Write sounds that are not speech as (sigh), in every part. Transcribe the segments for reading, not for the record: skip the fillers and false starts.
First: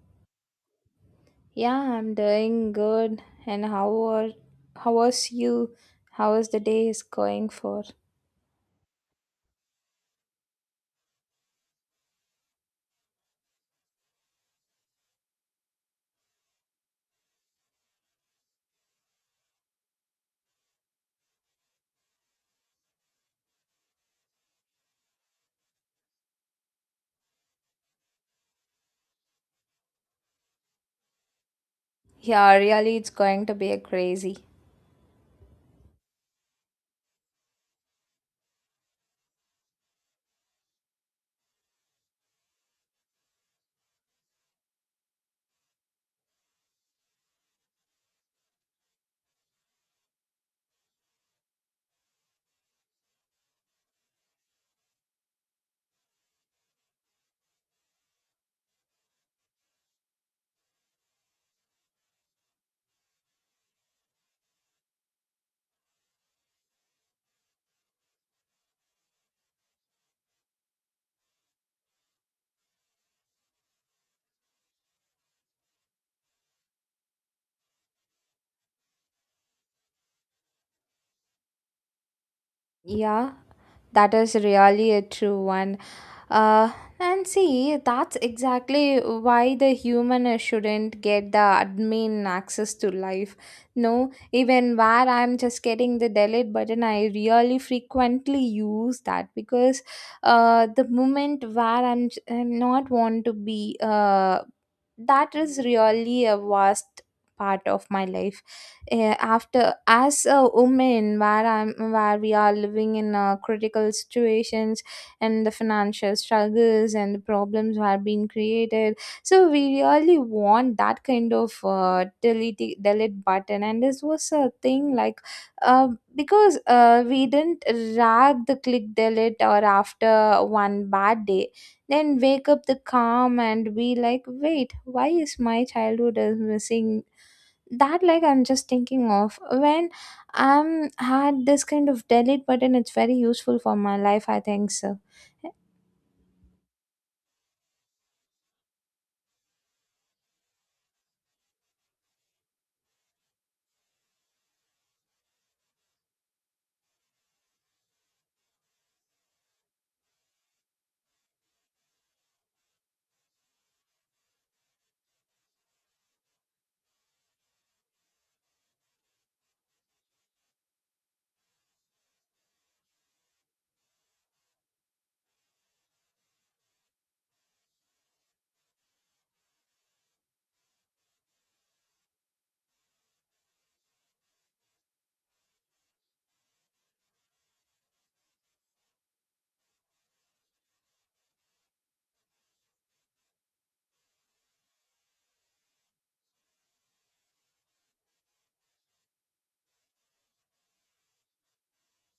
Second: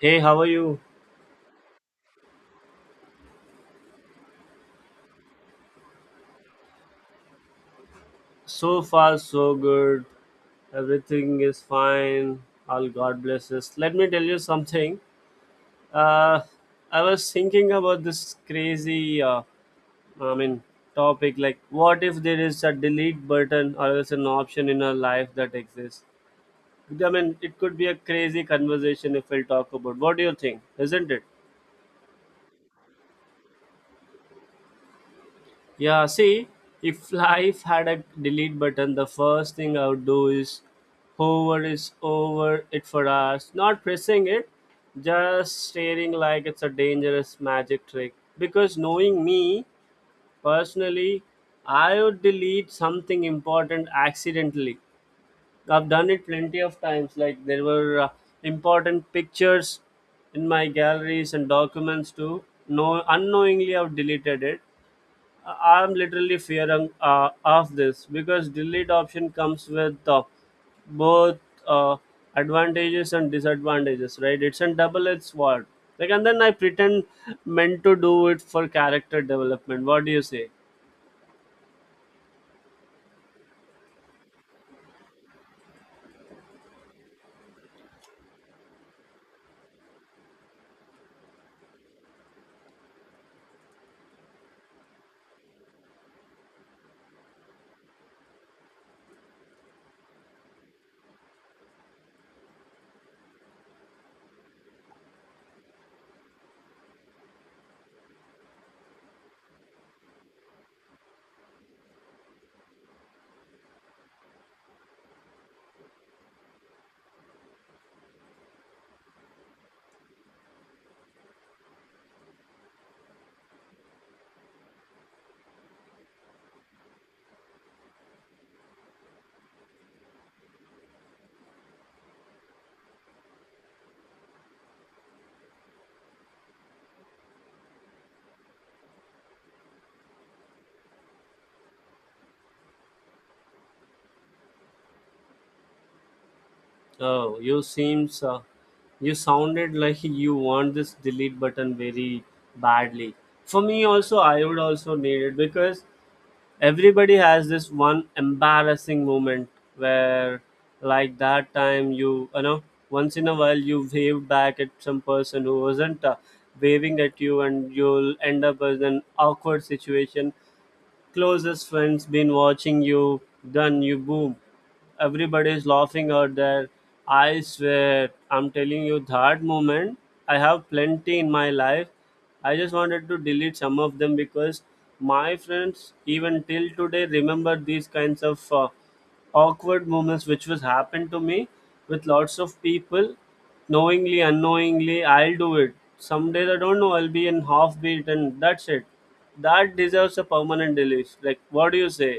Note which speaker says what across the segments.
Speaker 1: Hey, how are you?
Speaker 2: Yeah, I'm doing good. And how was you? How is the day is going for?
Speaker 1: So far, so good. Everything is fine. All God blesses. Let me tell you something. Uh, I was thinking about this crazy, I mean, topic. Like, what if there is a delete button or else an option in our life that exists? I mean, it could be a crazy conversation if we'll talk about. What do you think? Isn't it?
Speaker 2: Yeah, really it's going to be a crazy.
Speaker 1: Yeah, see, if life had a delete button, the first thing I would do is hover is over it for us, not pressing it, just staring like it's a dangerous magic trick. Because knowing me personally, I would delete something important accidentally. I've done it plenty of times. Like there were important pictures in my galleries and documents too. No, unknowingly, I've deleted it. I'm literally fearing of this because delete option comes with both uh, advantages and disadvantages, right? It's a double-edged sword. Like, and then I pretend meant to do it for character development. What do you say?
Speaker 2: Yeah, that is really a true one. Uh, and see, that's exactly why the human shouldn't get the admin access to life. No, even where I'm just getting the delete button, I really frequently use that because the moment where I'm not want to be, that is really a vast part of my life. Eh, after as a woman where I'm where we are living in a critical situation and the financial struggles and the problems are being created, so we really want that kind of delete button. And this was a thing like uh, because we didn't rag the click delete or after one bad day then wake up the calm and be like wait why is my childhood is missing. That like I'm just thinking of when I'm had this kind of delete button, it's very useful for my life, I think so.
Speaker 1: Oh, you seems you sounded like you want this delete button very badly. For me also, I would also need it because everybody has this one embarrassing moment where like that time you you know Once in a while you wave back at some person who wasn't waving at you and you'll end up as an awkward situation. Closest friends been watching you, then you boom. Everybody's laughing out there. I swear, I'm telling you, that moment, I have plenty in my life. I just wanted to delete some of them because my friends, even till today, remember these kinds of. Awkward moments which was happened to me with lots of people knowingly unknowingly I'll do it some days I don't know I'll be in half beat and that's it. That deserves a permanent delete, like what do you say?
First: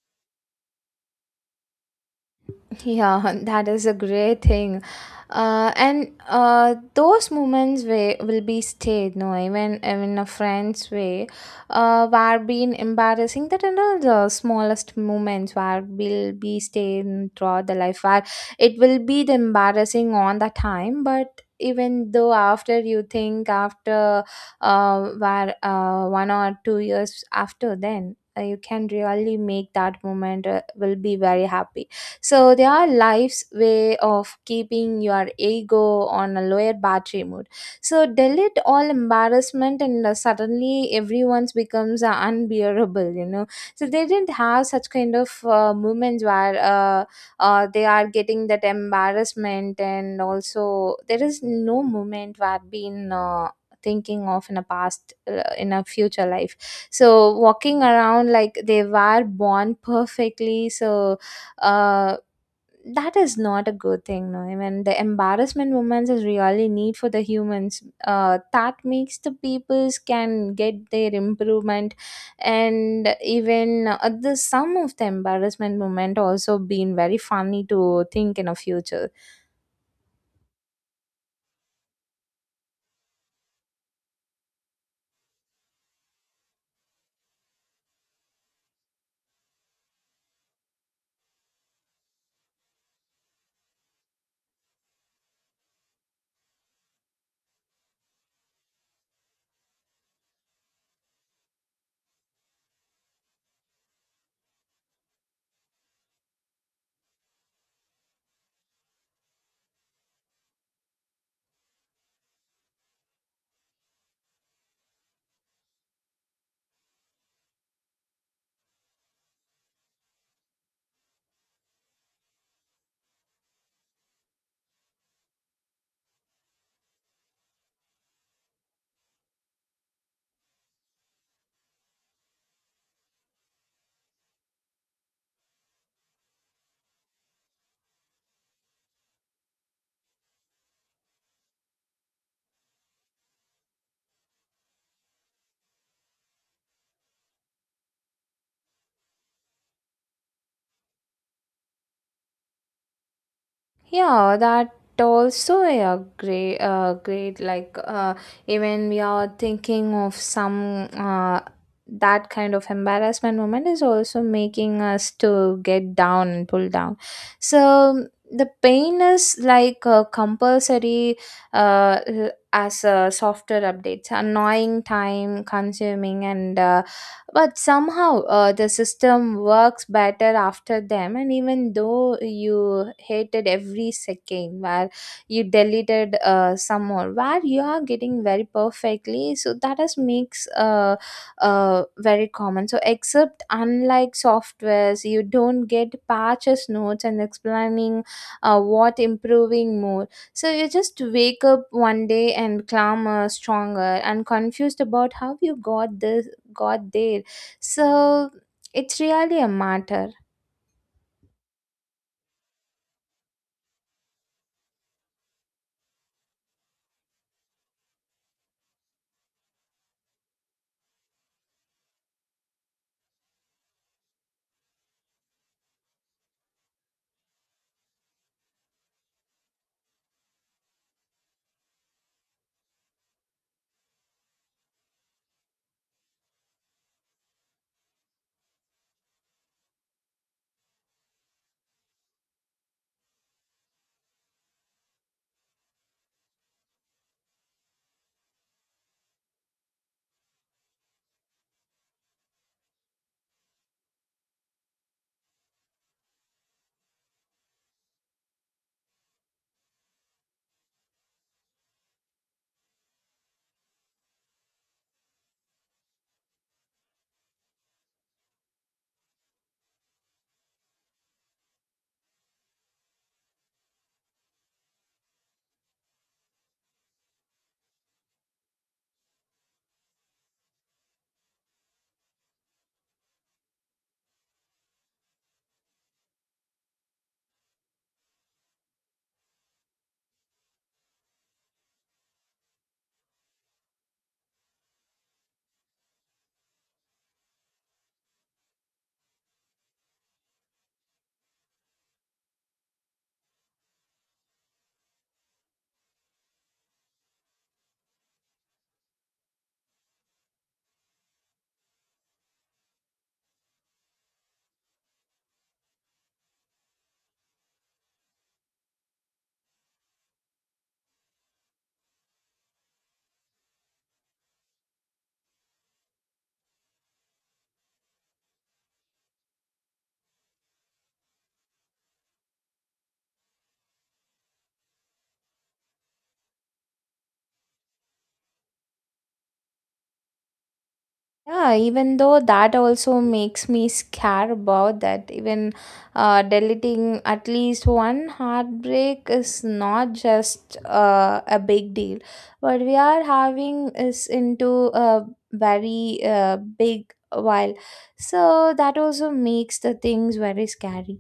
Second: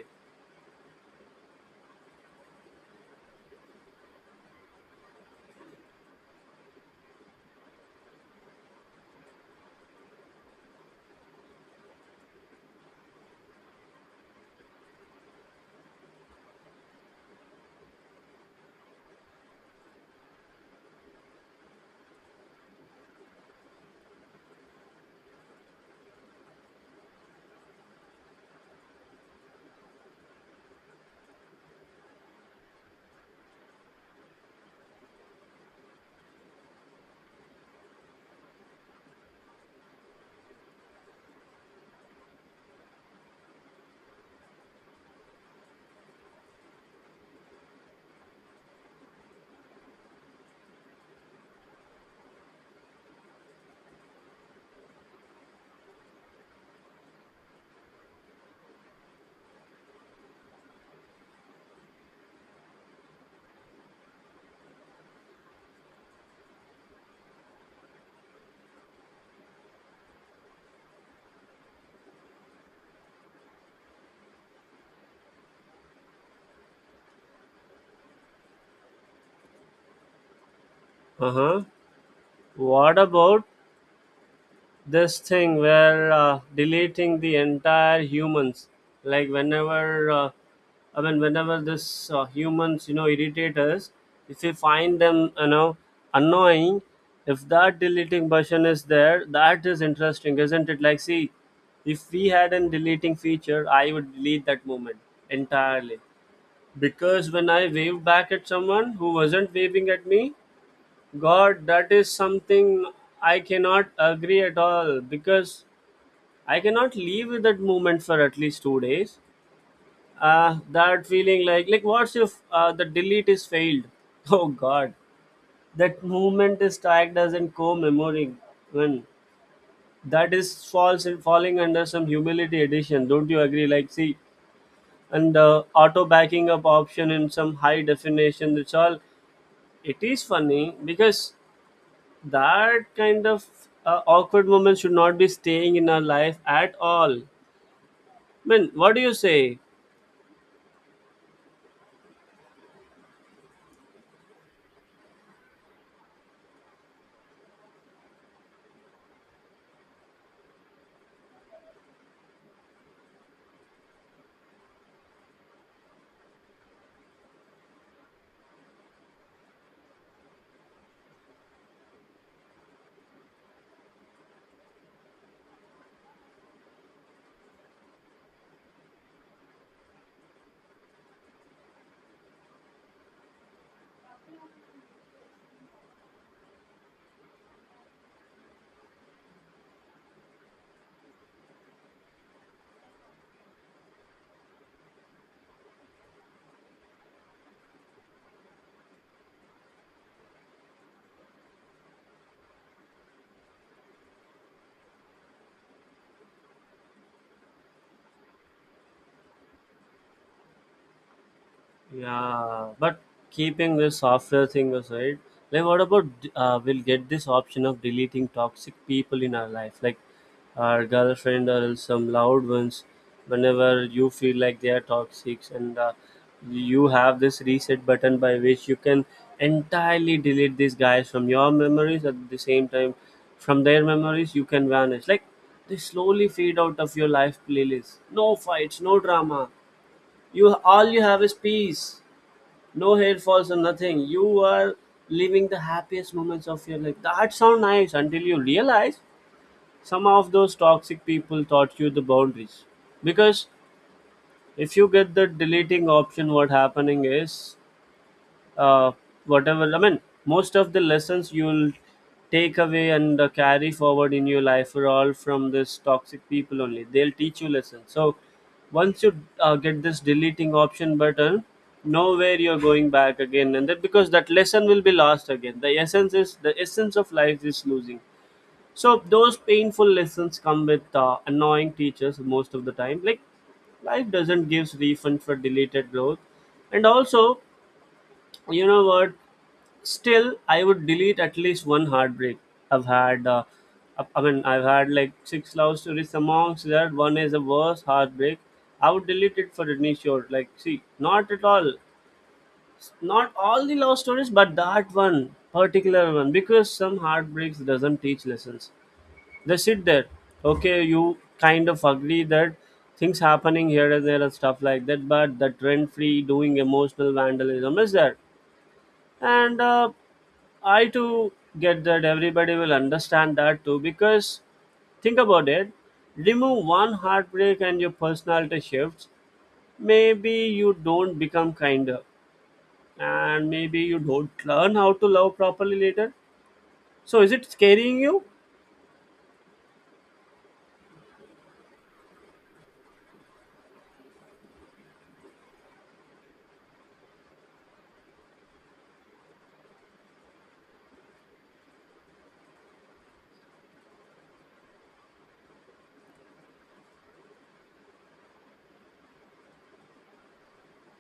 Speaker 2: Yeah, (laughs) that is a great thing. And those moments where will be stayed, no, even a friend's way, were being embarrassing. That you know the smallest moments where will be stayed in throughout the life, where it will be the embarrassing on the time, but even though after you think after where 1 or 2 years after then you can really make that moment will be very happy. So they are life's way of keeping your ego on a lower battery mode. So delete all embarrassment and suddenly everyone's becomes unbearable, you know. So they didn't have such kind of moments where they are getting that embarrassment, and also there is no moment where been thinking of in a past in a future life, so walking around like they were born perfectly. So uh, that is not a good thing, no I mean the embarrassment moments is really need for the humans, that makes the peoples can get their improvement. And even the some of the embarrassment moment also been very funny to think in a future.
Speaker 1: Uh-huh. What about this thing where deleting the entire humans, like whenever I mean whenever this humans irritate us, if we find them annoying, if that deleting button is there, that is interesting isn't it? Like see, if we had an deleting feature I would delete that moment entirely, because when I wave back at someone who wasn't waving at me, God, that is something I cannot agree at all because I cannot leave with that moment for at least 2 days. That feeling like what's if the delete is failed? (laughs) Oh God, that moment is tagged as in co-memory when that is falls in falling under some humility edition. Don't you agree? Like see, and the auto backing up option in some high definition. It's all. It is funny because that kind of awkward moment should not be staying in our life at all. I mean, what do you say?
Speaker 2: Yeah, that also a great, great like even we are thinking of some that kind of embarrassment moment is also making us to get down and pull down. So the pain is like a compulsory as a software updates, annoying, time consuming, and but somehow the system works better after them, and even though you hated every second where you deleted some more where you are getting very perfectly, so that is makes very common. So except unlike softwares you don't get patches notes and explaining what improving more, so you just wake up one day and clamor stronger and confused about how you got this got there. So it's really a matter.
Speaker 1: Yeah, but keeping this software thing aside, like what about we'll get this option of deleting toxic people in our life, like our girlfriend or else some loud ones, whenever you feel like they are toxic, and you have this reset button by which you can entirely delete these guys from your memories, at the same time from their memories you can vanish, like they slowly fade out of your life playlist. No fights, no drama, you all you have is peace, no hair falls or nothing. You are living the happiest moments of your life. That sound nice until you realize some of those toxic people taught you the boundaries. Because if you get the deleting option, what happening is uh, whatever I mean most of the lessons you'll take away and carry forward in your life are all from this toxic people only, they'll teach you lessons. So once you get this deleting option button, nowhere you're going back again, and that because that lesson will be lost again, the essence is the essence of life is losing. So those painful lessons come with annoying teachers most of the time, like life doesn't give refund for deleted growth. And also, you know what, still I would delete at least one heartbreak I've had. I mean I've had like six love stories, amongst that one is the worst heartbreak. I would delete it for any sure, like see, not at all, not all the love stories but that one particular one, because some heartbreaks doesn't teach lessons, they sit there. Okay, you kind of agree that things happening here and there and stuff like that, but the trend free doing emotional vandalism is there. And I too get that everybody will understand that too, because think about it, remove one heartbreak and your personality shifts. Maybe you don't become kinder, and maybe you don't learn how to love properly later. So is it scaring you?
Speaker 2: Yeah, even though that also makes me scared about that. Even deleting at least one heartbreak is not just a big deal. What we are having is into a very big while. So that also makes the things very scary.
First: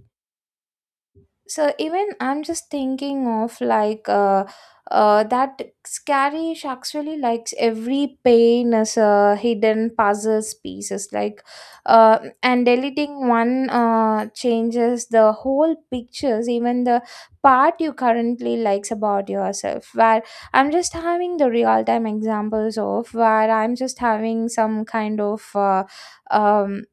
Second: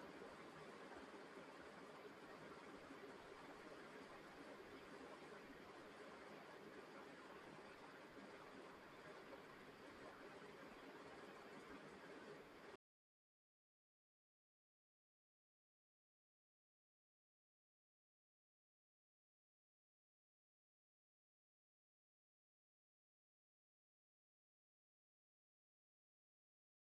Speaker 2: So even I'm just thinking of like that scary actually likes every pain as a hidden puzzles pieces like uh, and deleting one changes the whole pictures even the part you currently likes about yourself where I'm just having the real time examples of where I'm just having some kind of um,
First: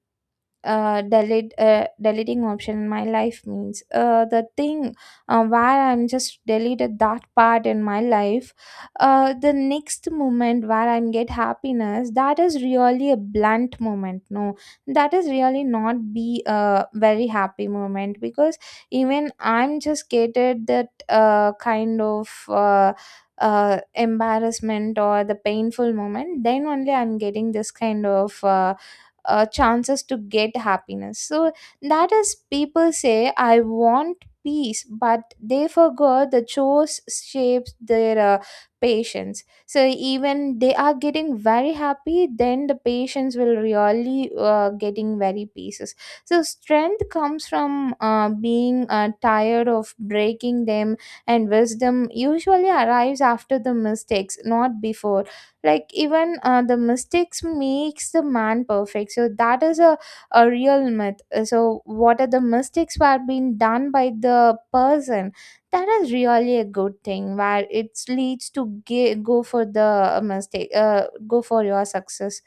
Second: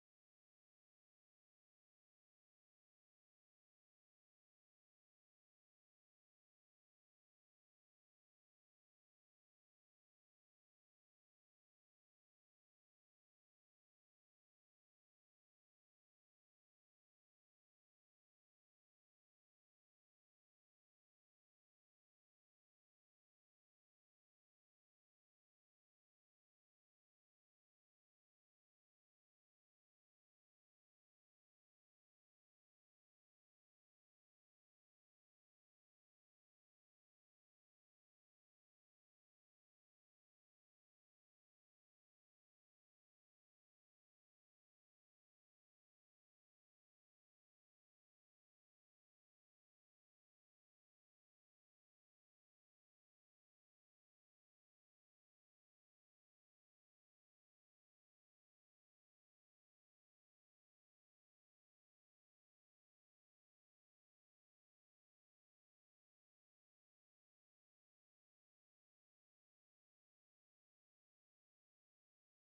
Speaker 2: delete deleting option in my life means the thing where I'm just deleted that part in my life. The next moment where I'm get happiness, that is really a blunt moment, no, that is really not be a very happy moment, because even I'm just getted that kind of embarrassment or the painful moment, then only I'm getting this kind of chances to get happiness. So that is people say, I want peace, but they forgot the chores shapes their patience. So even they are getting very happy, then the patients will really getting very pieces. So strength comes from being tired of breaking them, and wisdom usually arrives after the mistakes, not before. Like even the mistakes makes the man perfect, so that is a real myth. So what are the mistakes were being done by the person, that is really a good thing where it leads to go for the mistake, go for your success.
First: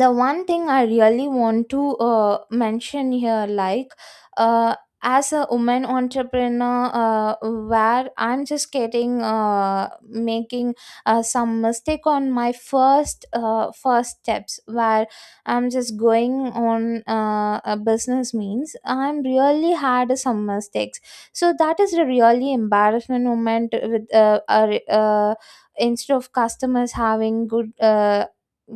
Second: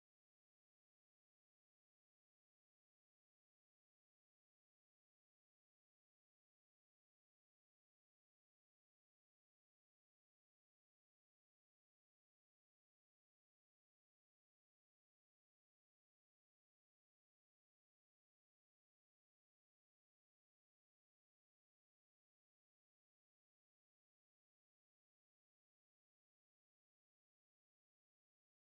Speaker 2: The one thing I really want to mention here like uh, as a woman entrepreneur where I'm just getting making some mistake on my first steps where I'm just going on a business means I'm really had some mistakes. So that is a really embarrassment moment with instead of customers having good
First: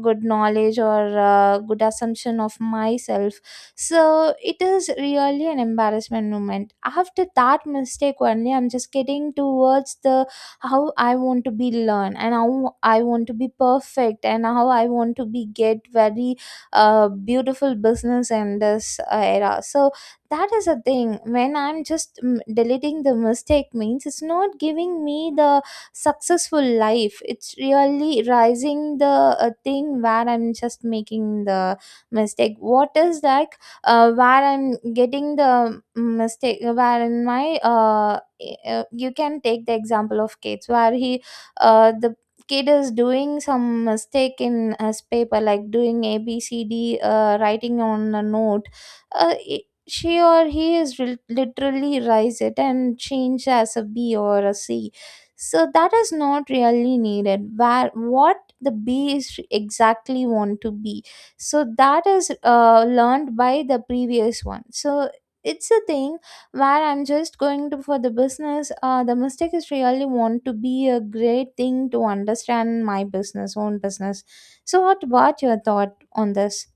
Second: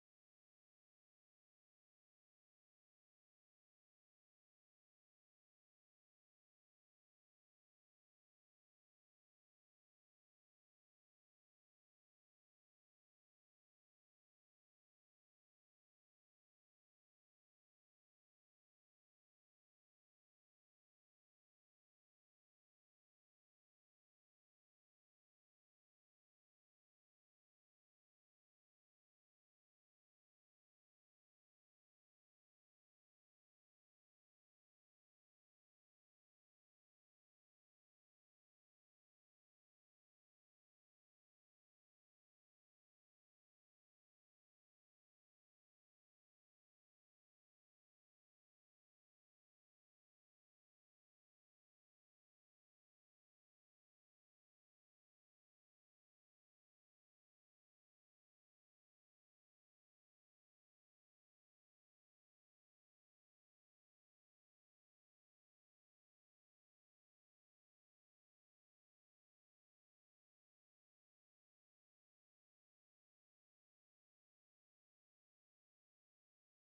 Speaker 2: good knowledge or good assumption of myself. So it is really an embarrassment moment, after that mistake only I'm just getting towards the how I want to be learned and how I want to be perfect and how I want to be get very beautiful business in this era. So that is a thing, when I'm just deleting the mistake means it's not giving me the successful life, it's really rising the thing where I'm just making the mistake. What is that, where I'm getting the mistake where in my you can take the example of kids where he the kid is doing some mistake in his paper like doing ABCD writing on a note, she or he is literally rise it and change as a B or a C. So that is not really needed, where what the bee is exactly want to be, so that is learned by the previous one. So it's a thing where I'm just going to for the business, the mistake is really want to be a great thing to understand my business own business. So what about your thought on this?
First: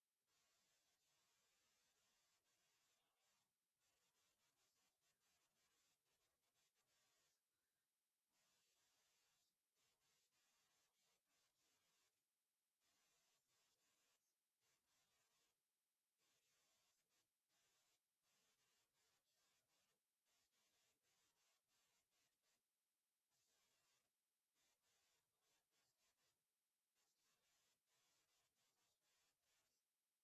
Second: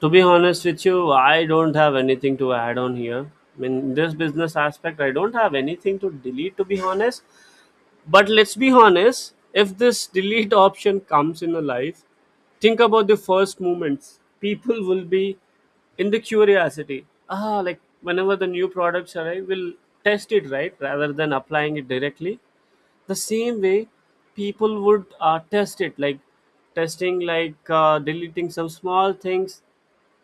Speaker 1: To be honest with you, I don't have anything to add on here. I mean, in this business aspect, I don't have anything to delete, to be honest. But let's be honest, if this delete option comes in a life, think about the first moments. People will be in the curiosity. Ah, like whenever the new products arrive, we'll test it, right? Rather than applying it directly. The same way, people would test it, like testing, like deleting some small things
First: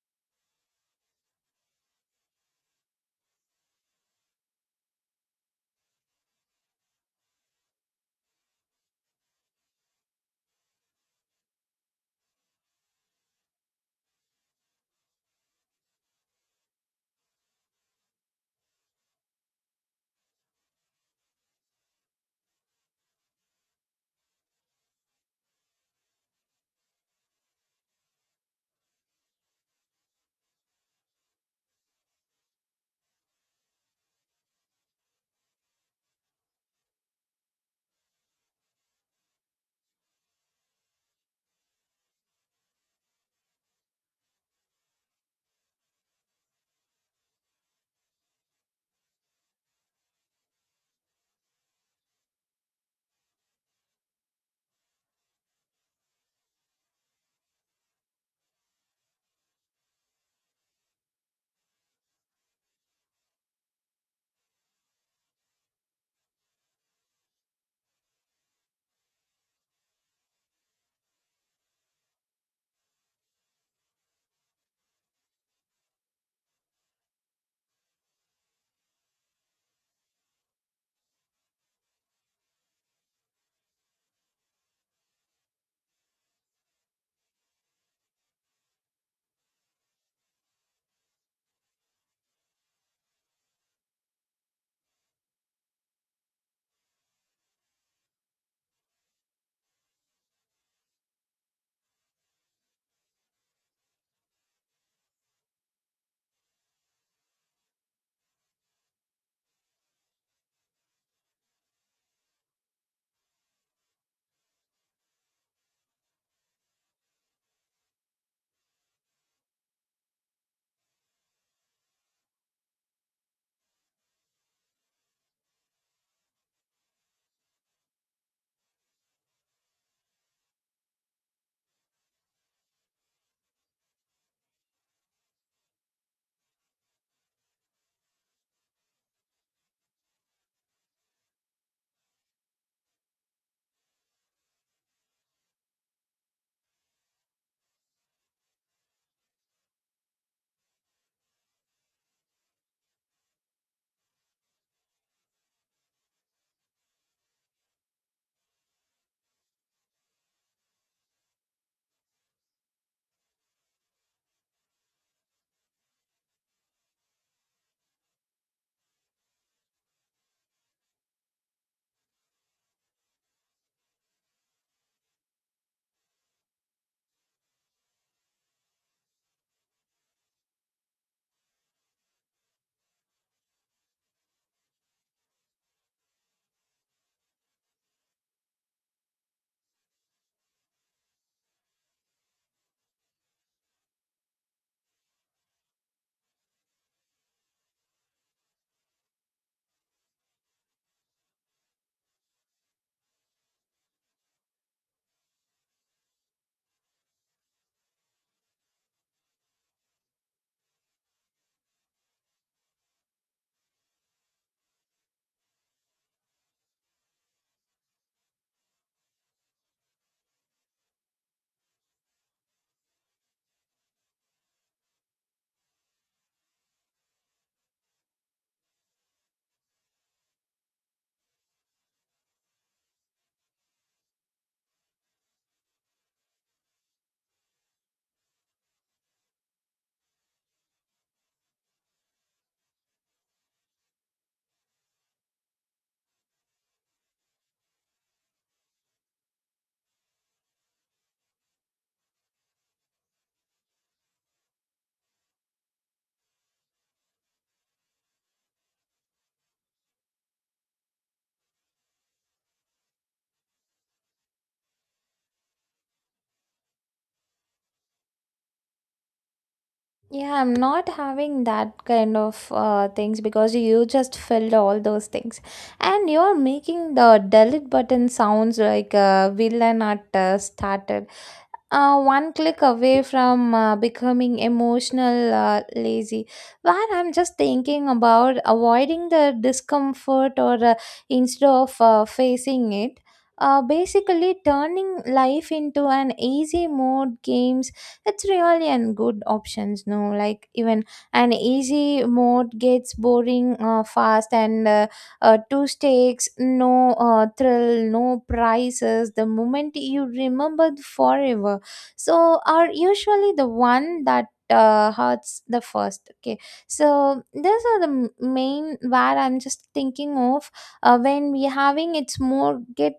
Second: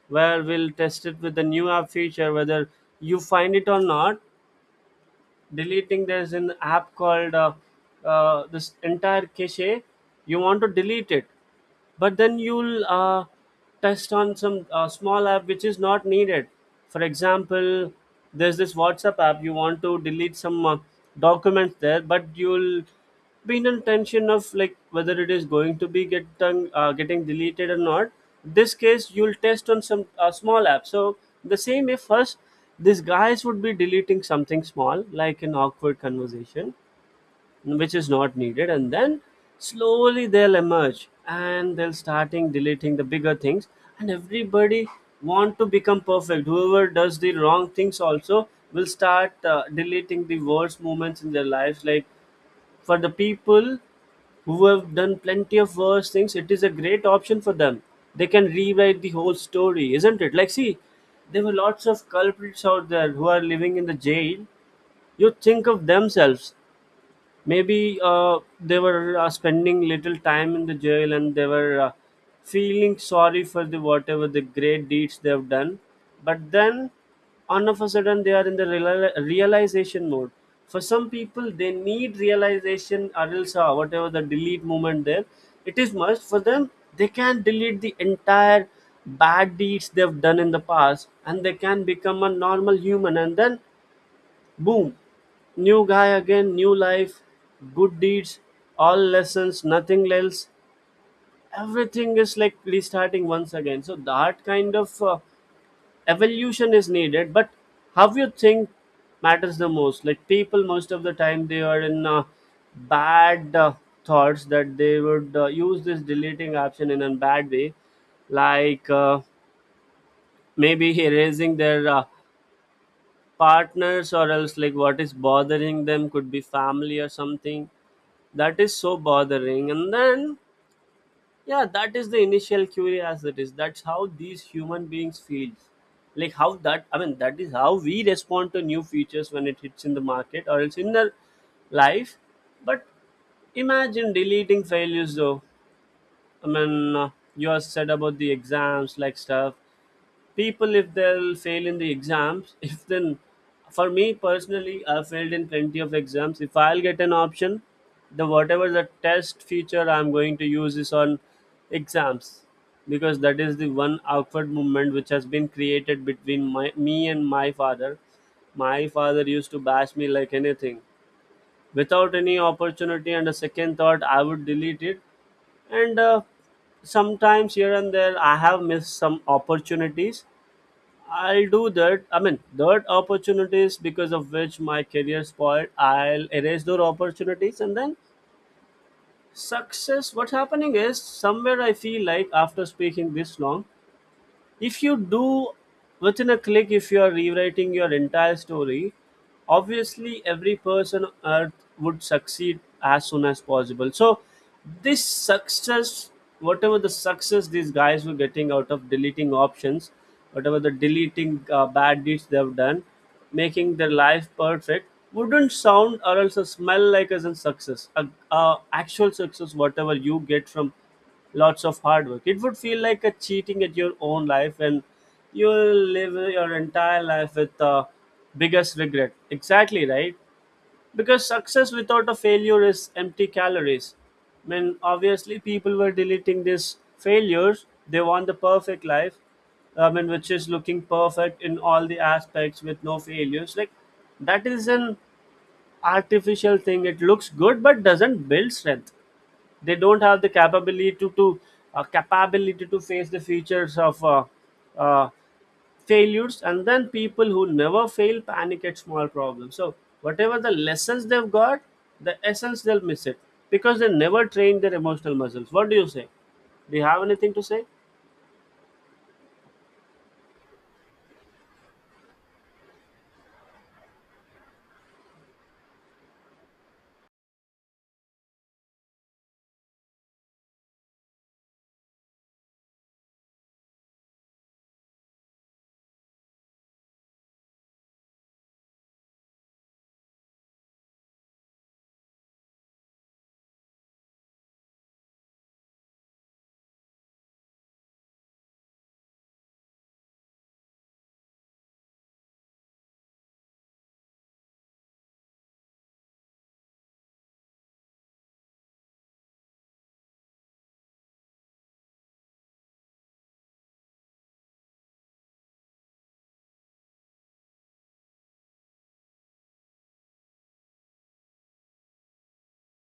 Speaker 1: where we'll test it with the new app feature whether you find it or not. Deleting, there's an app called this entire cache you want to delete it, but then you'll test on some small app which is not needed. For example, there's this WhatsApp app you want to delete some documents there, but you'll being in tension of like whether it is going to be get done, getting deleted or not. This case you'll test on some small app. So the same way first these guys would be deleting something small like an awkward conversation which is not needed, and then slowly they'll emerge and they'll starting deleting the bigger things. And everybody want to become perfect, whoever does the wrong things also will start deleting the worst moments in their lives, like for the people who have done plenty of worse things it is a great option for them. They can rewrite the whole story, isn't it? Like see, there were lots of culprits out there who are living in the jail, you think of themselves. Maybe they were spending little time in the jail and they were feeling sorry for the whatever the great deeds they have done. But then all of a sudden they are in the realization mode. For some people they need realization, or else whatever the delete moment there, it is must for them. They can delete the entire bad deeds they've done in the past and they can become a normal human, and then boom! New guy again, new life, good deeds, all lessons, nothing else. Everything is like restarting once again. So that kind of evolution is needed. But how you think matters the most? Like people, most of the time, they are in bad thoughts that they would use this deleting option in a bad way, like maybe (laughs) erasing their partners or else like what is bothering them, could be family or something that is so bothering. And then yeah, that is the initial curiosity, that's how these human beings feel, like how that I mean that is how we respond to new features when it hits in the market or else in the life. But imagine deleting failures though. I mean you are said about the exams like stuff. People if they'll fail in the exams (laughs) if then, for me personally I failed in plenty of exams, if I'll get an option the whatever the test feature I'm going to use is on exams, because that is the one outward movement which has been created between my, me and my father. My father used to bash me like anything without any opportunity, and a second thought I would delete it. And sometimes here and there I have missed some opportunities. I'll do that. I mean, that opportunities because of which my career spoiled. I'll erase those opportunities and then success. What's happening is somewhere I feel like after speaking this long, if you do within a click if you are rewriting your entire story, obviously every person on earth would succeed as soon as possible. So this success, whatever the success these guys were getting out of deleting options, whatever the deleting bad deeds they have done, making their life perfect wouldn't sound or else smell like as in success, a actual success. Whatever you get from lots of hard work, it would feel like a cheating at your own life, and you'll live your entire life with the biggest regret, exactly right, because success without a failure is empty calories. I mean, obviously people were deleting these failures, they want the perfect life, I mean, which is looking perfect in all the aspects with no failures, like that is an artificial thing, it looks good but doesn't build strength. They don't have the capability to capability to face the features of uh, failures. And then people who never fail panic at small problems, so whatever the lessons they've got, the essence they'll miss it, because they never train their emotional muscles. What do you say, do you have anything to say?
Speaker 2: Yeah, I'm not having that kind of things because you just filled all those things. And you're making the delete button sounds like a villain at started one click away from becoming emotional lazy, where I'm just thinking about avoiding the discomfort or instead of facing it, basically turning life into an easy mode games. It's really an good options, no, like even an easy mode gets boring fast, and two stakes no thrill no prizes, the moment you remembered forever so are usually the one that hurts the first, okay. So these are the main where I'm just thinking of when we having it's more get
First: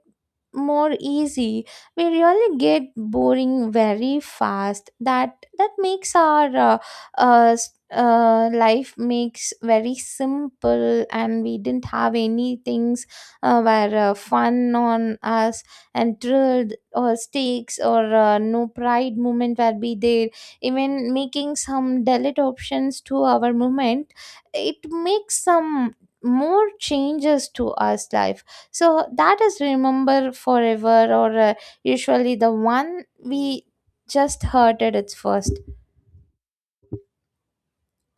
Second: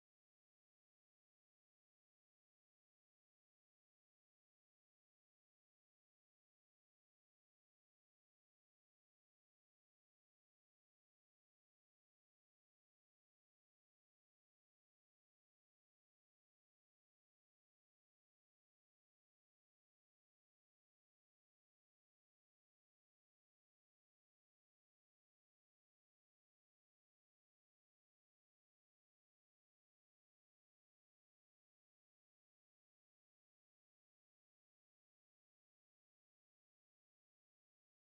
Speaker 2: more easy, we really get boring very fast. That makes our life makes very simple, and we didn't have any things were fun on us, and drilled or steaks or no pride movement will be there. Even making some delete options to our movement, it makes some more changes to us life. So that is remember forever or usually the one we just heard it its first.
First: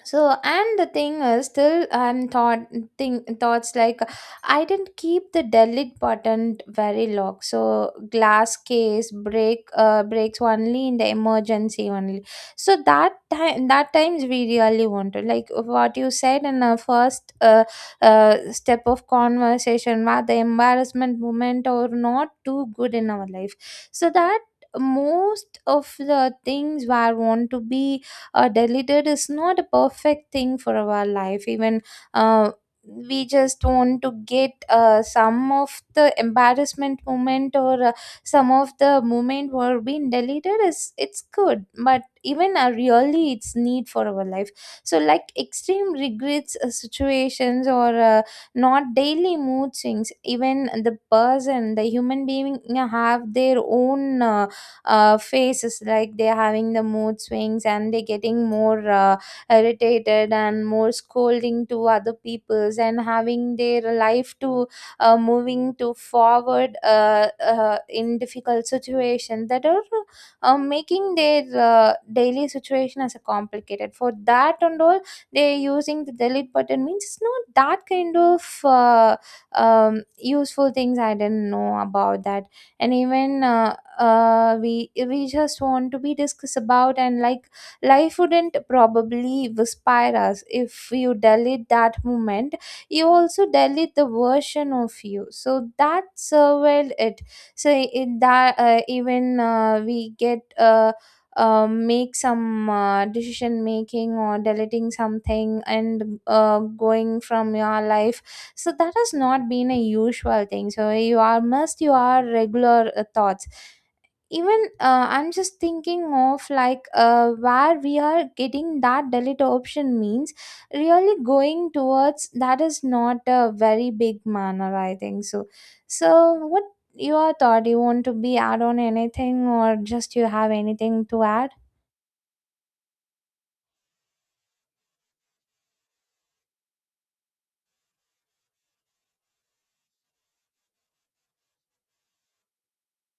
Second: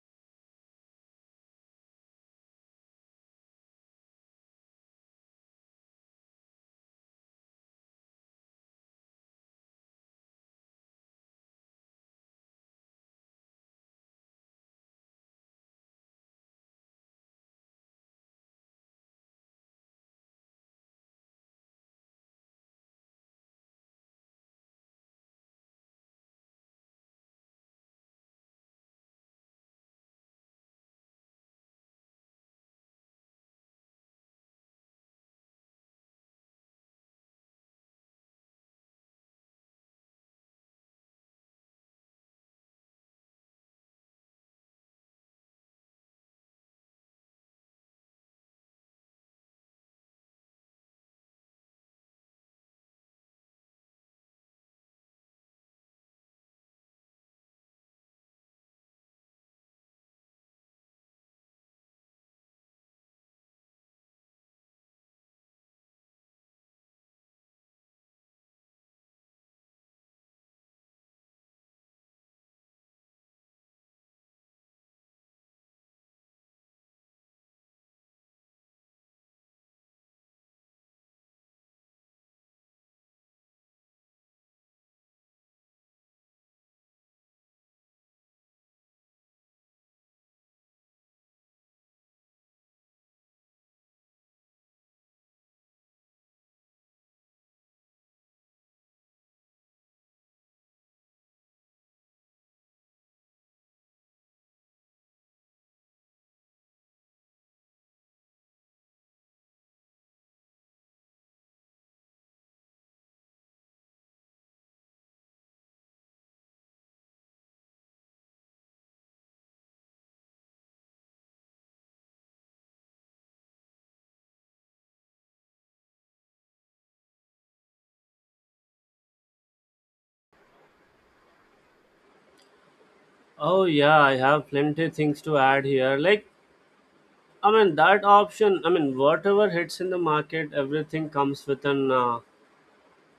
Speaker 2: So, and the thing is still I'm thought thing thoughts like I didn't keep the delete button very locked, so glass case breaks only in the emergency only. So that time, that times we really wanted like what you said in the first step of conversation where the embarrassment moment or not too good in our life. So that most of the things were want to be deleted is not a perfect thing for our life. Even uh, we just want to get some of the embarrassment moment or some of the moment were being deleted, is it's good, but even really it's need for our life. So like extreme regrets situations or not daily mood swings, even the person the human being have their own faces like they're having the mood swings and they're getting more irritated and more scolding to other peoples, and having their life to moving to forward in difficult situation that are making their daily situation as a complicated for that and all, they're using the delete button means it's not that kind of useful things, I didn't know about that. And even we just want to be discussed about, and like life wouldn't probably inspire us, if you delete that moment you also delete the version of you, so that surveyed it. So in that, even we get make some decision making or deleting something and going from your life. So that has not been a usual thing, so you are must you are regular thoughts. Even I'm just thinking of like where we are getting that delete option means really going towards that is not a very big manner, I think so. So what your thought, you want to be add on anything or just you have anything to add?
Speaker 1: Oh yeah, I have plenty things to add here, like, I mean, that option, I mean, whatever hits in the market everything comes with an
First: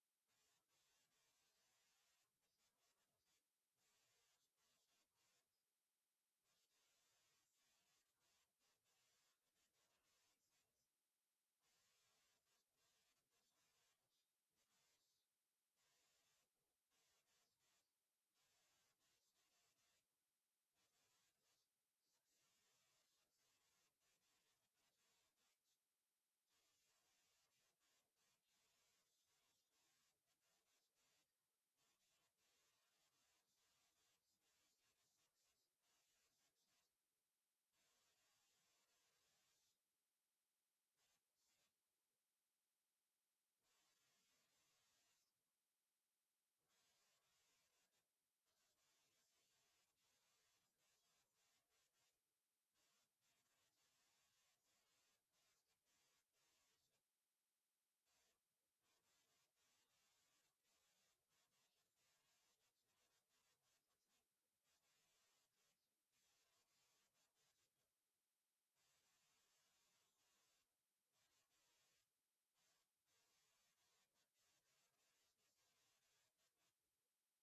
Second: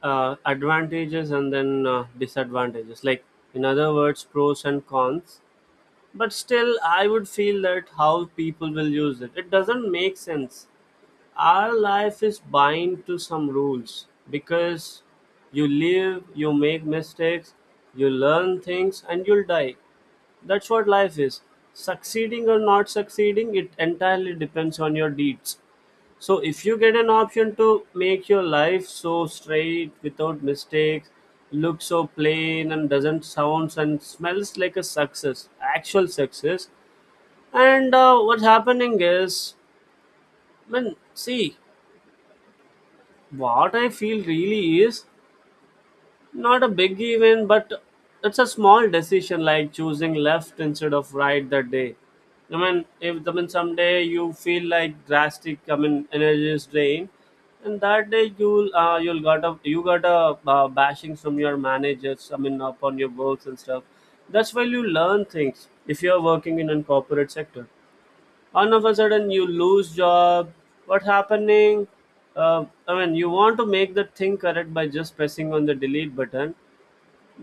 Speaker 1: advantages and then disadvantages, like in other words, pros and cons. But still I would feel that how people will use it, it doesn't make sense. Our life is bind to some rules, because you live, you make mistakes, you learn things, and you'll die. That's what life is. Succeeding or not succeeding, it entirely depends on your deeds. So if you get an option to make your life so straight without mistakes, look so plain and doesn't sounds and smells like a success, actual success. And what's happening is, I mean, see, what I feel really is not a big event, but it's a small decision like choosing left instead of right that day. I mean, if I mean someday you feel like drastic, I mean energy is drained, and that day you got a bashing from your managers, I mean, upon your works and stuff. That's why you learn things if you're working in a corporate sector. All of a sudden you lose job. What happening? I mean, you want to make the thing correct by just pressing on the delete button,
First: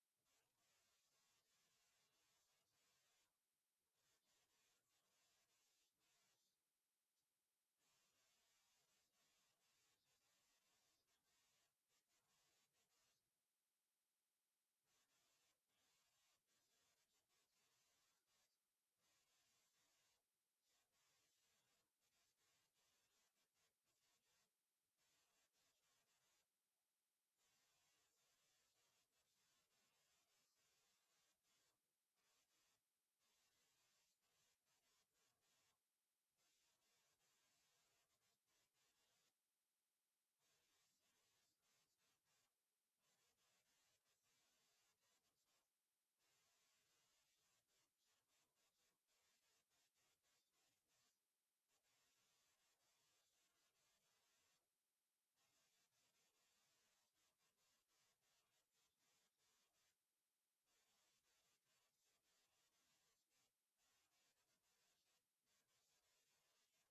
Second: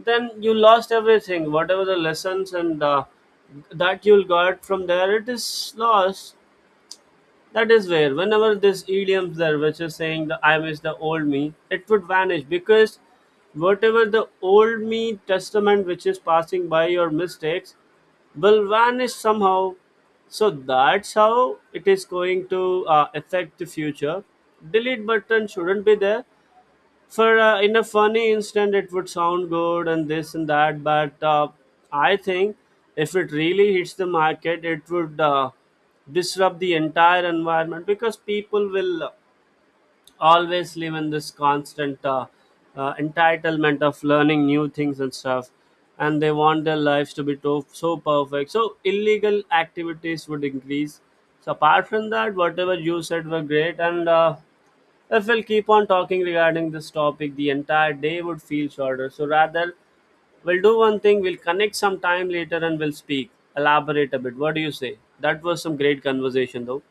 Speaker 1: then you lost everything, whatever the lessons and that you'll got from there, it is lost. That is where whenever this idiom's there, which is saying the I miss the old me, it would vanish, because whatever the old me testament which is passing by your mistakes will vanish somehow. So that's how it is going to affect the future. Delete button shouldn't be there. For in a funny instant it would sound good and this and that, but I think if it really hits the market it would disrupt the entire environment, because people will always live in this constant entitlement of learning new things and stuff, and they want their lives to be so perfect, so illegal activities would increase. So apart from that, whatever you said were great, and if we'll keep on talking regarding this topic the entire day would feel shorter, so rather we'll do one thing, we'll connect some time later and we'll speak, elaborate a bit. What do you say? That was some great conversation though.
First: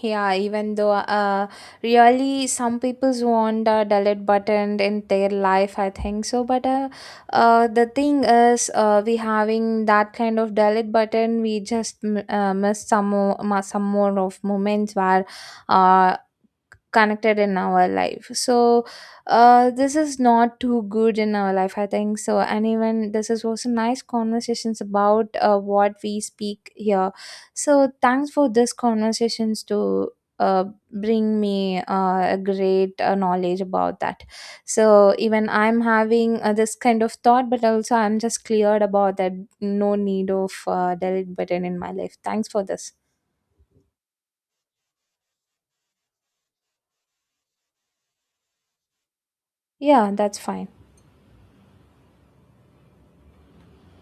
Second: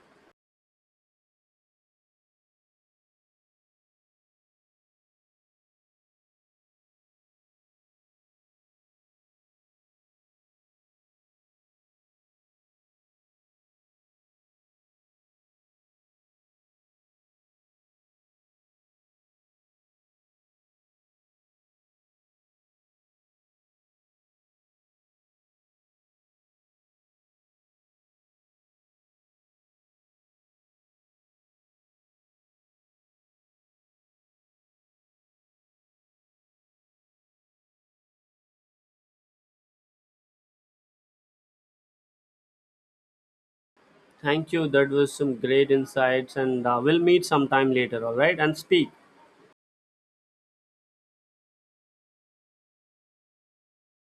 Speaker 2: Yeah, even though really some people's want a delete button in their life, I think so. But the thing is, we having that kind of delete button, we just miss some more, some more of moments where uh, connected in our life. So this is not too good in our life, I think so. And even this is also nice conversations about what we speak here. So thanks for this conversations to uh, bring me a great knowledge about that. So even I'm having this kind of thought, but also I'm just cleared about that no need of delete button in my life. Thanks for this.
Speaker 1: Thank you. That was some great insights, and we'll meet sometime later, all right? And speak.
Speaker 2: Yeah, that's fine.